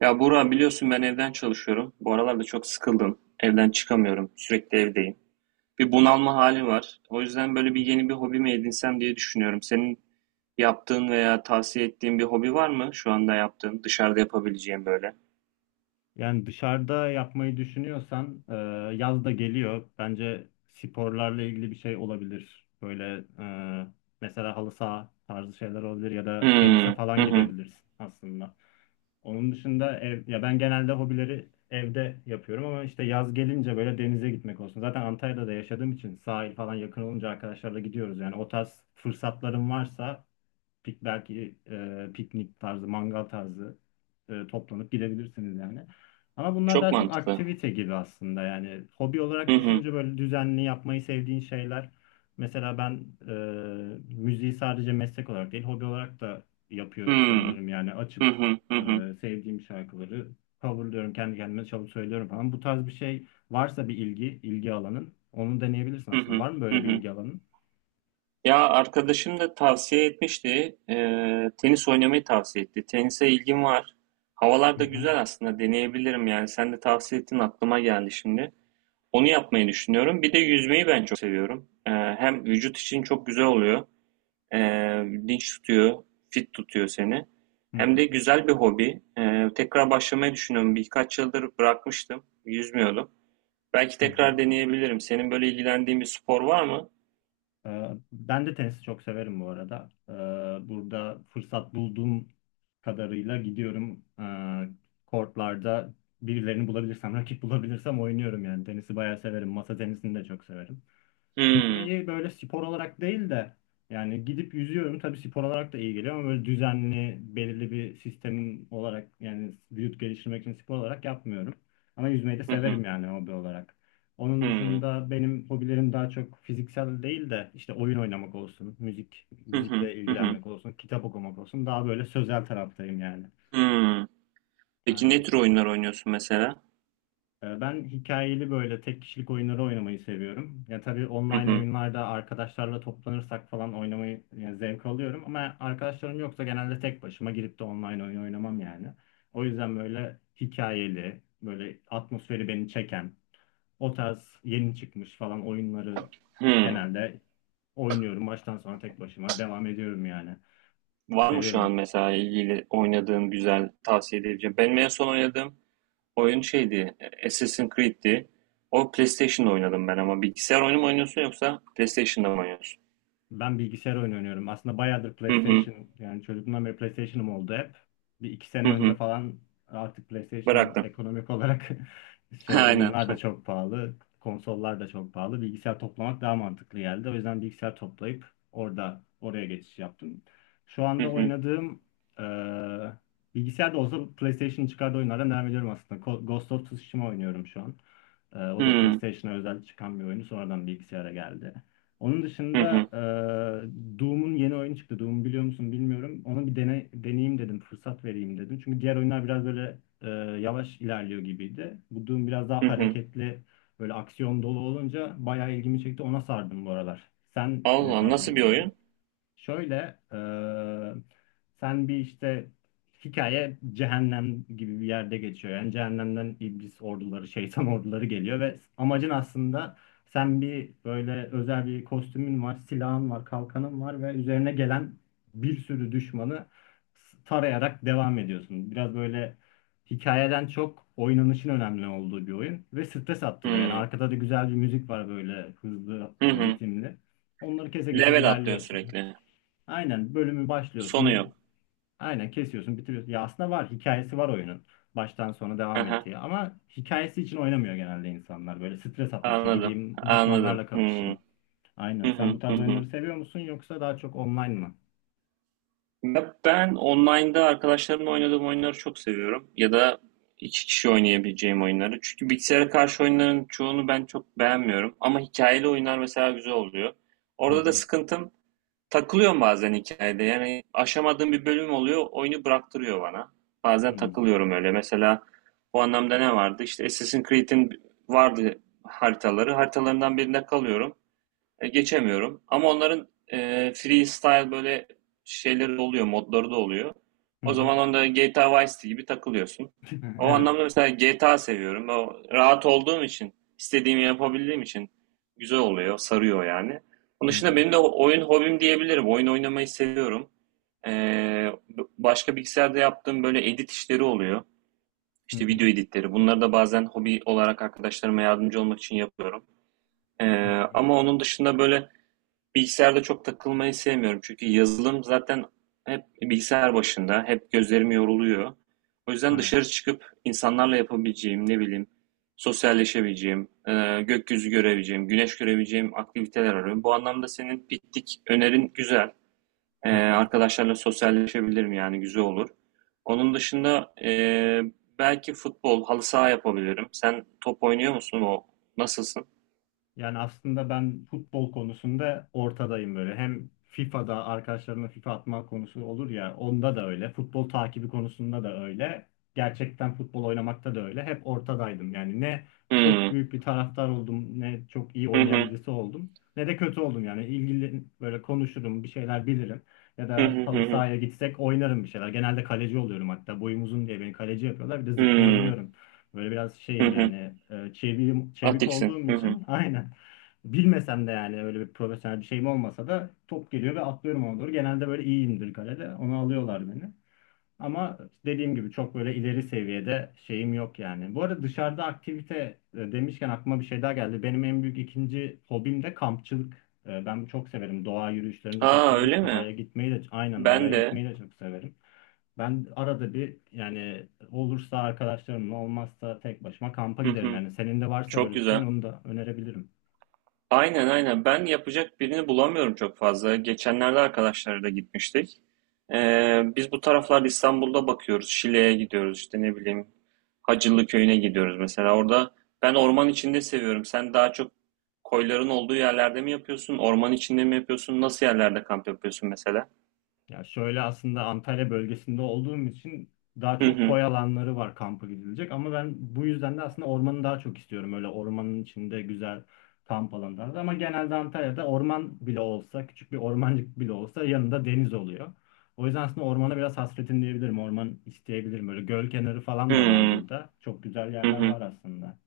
Ya Burak biliyorsun ben evden çalışıyorum. Bu aralarda çok sıkıldım. Evden çıkamıyorum. Sürekli evdeyim. Bir bunalma hali var. O yüzden böyle bir yeni bir hobi mi edinsem diye düşünüyorum. Senin yaptığın veya tavsiye ettiğin bir hobi var mı? Şu anda yaptığın, dışarıda yapabileceğim böyle. Yani dışarıda yapmayı düşünüyorsan yaz da geliyor. Bence sporlarla ilgili bir şey olabilir. Böyle e, mesela halı saha tarzı şeyler olabilir ya da Hmm, tenise hı falan hı. gidebilirsin aslında. Onun dışında ev, ya ben genelde hobileri evde yapıyorum ama işte yaz gelince böyle denize gitmek olsun. Zaten Antalya'da da yaşadığım için sahil falan yakın olunca arkadaşlarla gidiyoruz. Yani o tarz fırsatlarım varsa piknik tarzı, mangal tarzı toplanıp gidebilirsiniz yani. Ama bunlar Çok daha çok mantıklı. aktivite gibi aslında yani hobi olarak Hı hı. düşününce böyle düzenli yapmayı sevdiğin şeyler. Mesela ben müziği sadece meslek olarak değil hobi olarak da yapıyor Hmm, sayılırım yani hı açıp hı, hı hı, sevdiğim şarkıları coverlıyorum kendi kendime çalıp söylüyorum falan. Bu tarz bir şey varsa bir ilgi alanın onu deneyebilirsin hı aslında. hı, Var mı hı böyle bir hı. ilgi alanın? Ya arkadaşım da tavsiye etmişti. Tenis oynamayı tavsiye etti. Tenise ilgim var. Havalar Hı da hı. güzel aslında. Deneyebilirim yani. Sen de tavsiye ettin aklıma geldi şimdi. Onu yapmayı düşünüyorum. Bir de yüzmeyi ben çok seviyorum. Hem vücut için çok güzel oluyor. Dinç tutuyor, fit tutuyor seni. Hı Hem de hı. güzel bir hobi. Tekrar başlamayı düşünüyorum. Birkaç yıldır bırakmıştım. Yüzmüyordum. Belki Hı hı. tekrar deneyebilirim. Senin böyle ilgilendiğin bir spor var mı? Ben de tenisi çok severim bu arada. Burada fırsat bulduğum kadarıyla gidiyorum. Kortlarda birilerini bulabilirsem, rakip bulabilirsem oynuyorum yani. Tenisi bayağı severim. Masa tenisini de çok severim. Hmm. Yüzmeyi böyle spor olarak değil de yani gidip yüzüyorum tabii spor olarak da iyi geliyor ama böyle düzenli belirli bir sistemin olarak yani vücut geliştirmek için spor olarak yapmıyorum. Ama yüzmeyi de Hı hı. severim yani hobi olarak. Onun Hmm. dışında benim hobilerim daha çok fiziksel değil de işte oyun oynamak olsun, müzik Hı hı. müzikle Hı hı. ilgilenmek olsun, kitap okumak olsun. Daha böyle sözel taraftayım yani. Hımm. Peki ne Aynen. tür oyunlar oynuyorsun mesela? Ben hikayeli böyle tek kişilik oyunları oynamayı seviyorum. Ya tabii Hı online hı. oyunlarda arkadaşlarla toplanırsak falan oynamayı yani zevk alıyorum ama arkadaşlarım yoksa genelde tek başıma girip de online oyun oynamam yani. O yüzden böyle hikayeli, böyle atmosferi beni çeken, o tarz yeni çıkmış falan oyunları Hımm. genelde oynuyorum. Baştan sona tek başıma devam ediyorum yani. Var mı şu an Seviyorum. mesela ilgili oynadığın güzel tavsiye edebileceğin? Benim en son oynadığım oyun şeydi, Assassin's Creed'ti. O PlayStation'da oynadım ben ama bilgisayar oyunu mu oynuyorsun yoksa PlayStation'da mı oynuyorsun? Ben bilgisayar oyunu oynuyorum. Aslında bayağıdır Hı hı. PlayStation yani çocukluğumdan beri PlayStation'ım oldu hep. Bir iki Hı sene önce hı. falan artık PlayStation Bıraktım. ekonomik olarak şey Aynen. oyunlar da çok pahalı. Konsollar da çok pahalı. Bilgisayar toplamak daha mantıklı geldi. O yüzden bilgisayar toplayıp oraya geçiş yaptım. Şu Hı anda hı. oynadığım eee bilgisayarda olsa PlayStation'ın çıkardığı oyunlardan devam ediyorum aslında. Ghost of Tsushima oynuyorum şu an. O da Hımm. PlayStation'a özel çıkan bir oyunu. Sonradan bilgisayara geldi. Onun Hı dışında hı. Doom'un yeni oyunu çıktı. Doom biliyor musun bilmiyorum. Ona bir deneyeyim dedim, fırsat vereyim dedim. Çünkü diğer oyunlar biraz böyle yavaş ilerliyor gibiydi. Bu Doom biraz daha Hı hı. hareketli, böyle aksiyon dolu olunca bayağı ilgimi çekti. Ona sardım bu aralar. Sen ne Allah tarz nasıl bir oyun? oynuyorsun? Şöyle, e, sen bir işte hikaye cehennem gibi bir yerde geçiyor. Yani cehennemden iblis orduları, şeytan orduları geliyor ve amacın aslında sen bir böyle özel bir kostümün var, silahın var, kalkanın var ve üzerine gelen bir sürü düşmanı tarayarak devam ediyorsun. Biraz böyle hikayeden çok oynanışın önemli olduğu bir oyun ve stres attırıyor. Yani Hımm. arkada da güzel bir müzik var böyle hızlı, Hı hı. ritimli. Onları kese kese Level atlıyorsun ilerliyorsun. sürekli. Aynen bölümü Sonu yok. başlıyorsun. Aynen kesiyorsun, bitiriyorsun. Ya aslında var hikayesi var oyunun. Baştan sona devam Aha. ettiği ama hikayesi için oynamıyor genelde insanlar. Böyle stres atmak için Anladım. gideyim Anladım. düşmanlarla Hı. kapışayım. Aynen. Hı Sen hı bu hı tarz hı. oyunları seviyor musun yoksa daha çok online mı? Ya ben online'da arkadaşlarımla oynadığım oyunları çok seviyorum. Ya da iki kişi oynayabileceğim oyunları. Çünkü bilgisayara karşı oyunların çoğunu ben çok beğenmiyorum. Ama hikayeli oyunlar mesela güzel oluyor. Hı Orada da hı. sıkıntım takılıyorum bazen hikayede. Yani aşamadığım bir bölüm oluyor, oyunu bıraktırıyor bana. Hı Bazen hı. takılıyorum öyle. Mesela bu anlamda ne vardı? İşte Assassin's Creed'in vardı haritaları. Haritalarından birinde kalıyorum. Geçemiyorum. Ama onların freestyle böyle şeyleri de oluyor, modları da oluyor. Hı O hı. zaman onda GTA Vice City gibi takılıyorsun. O Evet. anlamda mesela GTA seviyorum. O rahat olduğum için, istediğimi yapabildiğim için güzel oluyor, sarıyor yani. Onun Hı dışında hı. benim de oyun hobim diyebilirim. Oyun oynamayı seviyorum. E, Başka bilgisayarda yaptığım böyle edit işleri oluyor. Hı İşte hı. video editleri. Bunları da bazen hobi olarak arkadaşlarıma yardımcı olmak için yapıyorum. E, Hı hı. Ama onun dışında böyle bilgisayarda çok takılmayı sevmiyorum. Çünkü yazılım zaten hep bilgisayar başında, hep gözlerim yoruluyor. O yüzden Evet. dışarı çıkıp insanlarla yapabileceğim, ne bileyim, sosyalleşebileceğim, gökyüzü görebileceğim, güneş görebileceğim aktiviteler arıyorum. Bu anlamda senin piknik önerin güzel. Hı hı. Arkadaşlarla sosyalleşebilirim yani güzel olur. Onun dışında belki futbol, halı saha yapabilirim. Sen top oynuyor musun o? Nasılsın? Yani aslında ben futbol konusunda ortadayım böyle. Hem FIFA'da arkadaşlarımla FIFA atma konusu olur ya onda da öyle. Futbol takibi konusunda da öyle. Gerçekten futbol oynamakta da öyle. Hep ortadaydım. Yani ne çok Hmm. büyük bir taraftar oldum, ne çok iyi Hı oynayan hı. birisi oldum, ne de kötü oldum. Yani ilgili böyle konuşurum, bir şeyler bilirim. Ya Hı da hı halı hı hı. sahaya gitsek oynarım bir şeyler. Genelde kaleci oluyorum hatta. Boyum uzun diye beni kaleci yapıyorlar. Bir de Hmm. zıplayabiliyorum. Böyle biraz Hı şeyim hı. yani çevik Atix'in. olduğum Hı hı. için aynen. Bilmesem de yani öyle bir profesyonel bir şeyim olmasa da top geliyor ve atlıyorum ona doğru. Genelde böyle iyiyimdir kalede. Onu alıyorlar beni. Ama dediğim gibi çok böyle ileri seviyede şeyim yok yani. Bu arada dışarıda aktivite demişken aklıma bir şey daha geldi. Benim en büyük ikinci hobim de kampçılık. Ben çok severim. Doğa yürüyüşlerini de çok Aa severim. öyle mi? Ben Doğaya de. gitmeyi de çok severim. Ben arada bir yani olursa arkadaşlarımla olmazsa tek başıma kampa Hı giderim. hı. Yani senin de varsa Çok böyle bir şeyin güzel. onu da önerebilirim. Aynen aynen. Ben yapacak birini bulamıyorum çok fazla. Geçenlerde arkadaşlarla gitmiştik. Biz bu taraflarda İstanbul'da bakıyoruz. Şile'ye gidiyoruz işte ne bileyim. Hacılı Köyü'ne gidiyoruz mesela. Orada ben orman içinde seviyorum. Sen daha çok koyların olduğu yerlerde mi yapıyorsun? Orman içinde mi yapıyorsun? Nasıl yerlerde kamp yapıyorsun mesela? Ya şöyle aslında Antalya bölgesinde olduğum için daha Hı çok hı. koy alanları var kampa gidilecek ama ben bu yüzden de aslında ormanı daha çok istiyorum. Öyle ormanın içinde güzel kamp alanları da. Ama genelde Antalya'da orman bile olsa küçük bir ormancık bile olsa yanında deniz oluyor. O yüzden aslında ormana biraz hasretim diyebilirim. Orman isteyebilirim. Böyle göl kenarı Hı falan da var hı. burada. Çok güzel Hı yerler hı. var aslında.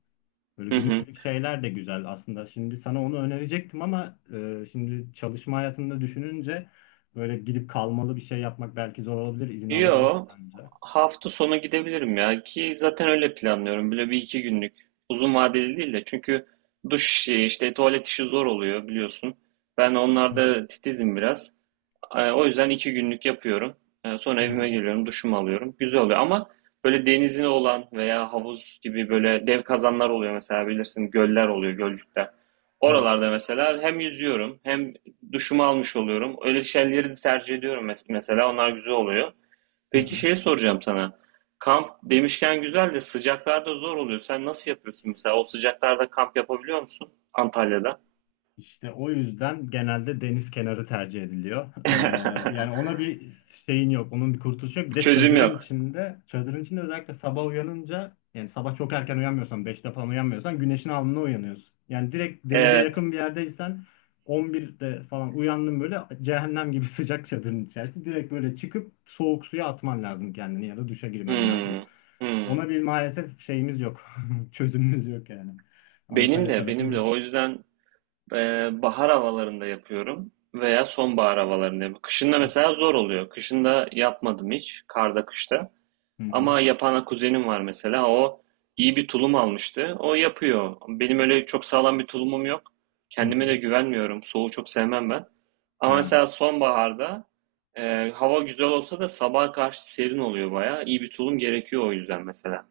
Böyle Hı hı. günübirlik şeyler de güzel aslında. Şimdi sana onu önerecektim ama şimdi çalışma hayatında düşününce böyle gidip kalmalı bir şey yapmak belki zor olabilir. İzin Yo, alabilirsin önce. hafta sonu gidebilirim ya ki zaten öyle planlıyorum. Böyle bir iki günlük uzun vadeli değil de çünkü duş işi işte tuvalet işi zor oluyor biliyorsun. Ben Hı hı. onlarda titizim biraz. O yüzden iki günlük yapıyorum. Hı Sonra evime hı. geliyorum duşumu alıyorum. Güzel oluyor ama böyle denizine olan veya havuz gibi böyle dev kazanlar oluyor mesela bilirsin göller oluyor gölcükler. Evet. Oralarda mesela hem yüzüyorum hem duşumu almış oluyorum. Öyle şeyleri de tercih ediyorum mesela onlar güzel oluyor. Hı Peki hı. şey soracağım sana. Kamp demişken güzel de sıcaklarda zor oluyor. Sen nasıl yapıyorsun mesela? O sıcaklarda kamp yapabiliyor musun Antalya'da? İşte o yüzden genelde deniz kenarı tercih ediliyor. Yani ona bir şeyin yok, onun bir kurtuluşu yok. Bir de Çözüm çadırın yok. içinde, çadırın içinde özellikle sabah uyanınca, yani sabah çok erken uyanmıyorsan, 5'te falan uyanmıyorsan güneşin alnına uyanıyorsun. Yani direkt denize Evet. yakın bir yerdeysen 11'de falan uyandın böyle cehennem gibi sıcak çadırın içerisinde direkt böyle çıkıp soğuk suya atman lazım kendini ya da duşa girmen lazım. Hmm. Hmm. Ona bir maalesef şeyimiz yok. Çözümümüz yok yani. Benim Antalya de, tarafı benim de. böyle. O yüzden e, bahar havalarında yapıyorum veya sonbahar havalarında yapıyorum. Kışında As- mesela zor oluyor. Kışında yapmadım hiç. Karda, kışta. Hı hı. Ama yapan kuzenim var mesela. O iyi bir tulum almıştı. O yapıyor. Benim öyle çok sağlam bir tulumum yok. Hı Kendime hı. de güvenmiyorum. Soğuğu çok sevmem ben. Ama Ha. mesela sonbaharda hava güzel olsa da sabaha karşı serin oluyor bayağı. İyi bir tulum gerekiyor o yüzden mesela.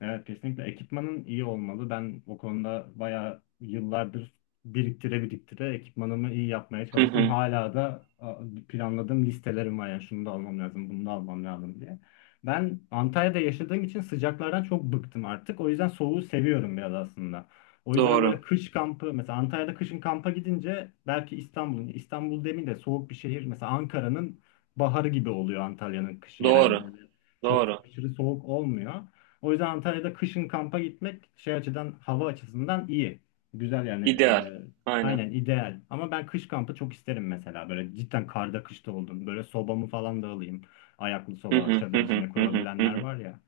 Evet kesinlikle ekipmanın iyi olmalı. Ben o konuda bayağı yıllardır biriktire biriktire ekipmanımı iyi yapmaya Hı çalıştım. hı. Hala da planladığım listelerim var yani şunu da almam lazım, bunu da almam lazım diye. Ben Antalya'da yaşadığım için sıcaklardan çok bıktım artık. O yüzden soğuğu seviyorum biraz aslında. O yüzden böyle Doğru. kış kampı mesela Antalya'da kışın kampa gidince belki İstanbul demeyeyim de soğuk bir şehir mesela Ankara'nın baharı gibi oluyor Antalya'nın kışı yani Doğru. böyle çok Doğru. aşırı soğuk olmuyor. O yüzden Antalya'da kışın kampa gitmek şey açıdan hava açısından iyi. Güzel yani İdeal. Aynen. aynen ideal. Ama ben kış kampı çok isterim mesela. Böyle cidden karda kışta oldum. Böyle sobamı falan da alayım. Ayaklı Hı soba, hı hı çadır hı içine hı hı kurabilenler hı. var ya.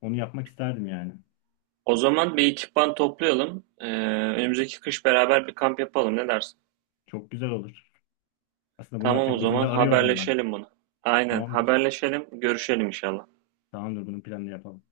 Onu yapmak isterdim yani. O zaman bir ekipman toplayalım. Önümüzdeki kış beraber bir kamp yapalım. Ne dersin? Çok güzel olur. Aslında bunu Tamam o yapacak birini de zaman arıyordum ben. haberleşelim bunu. Aynen Tamamdır. haberleşelim, görüşelim inşallah. Tamamdır bunun planını yapalım.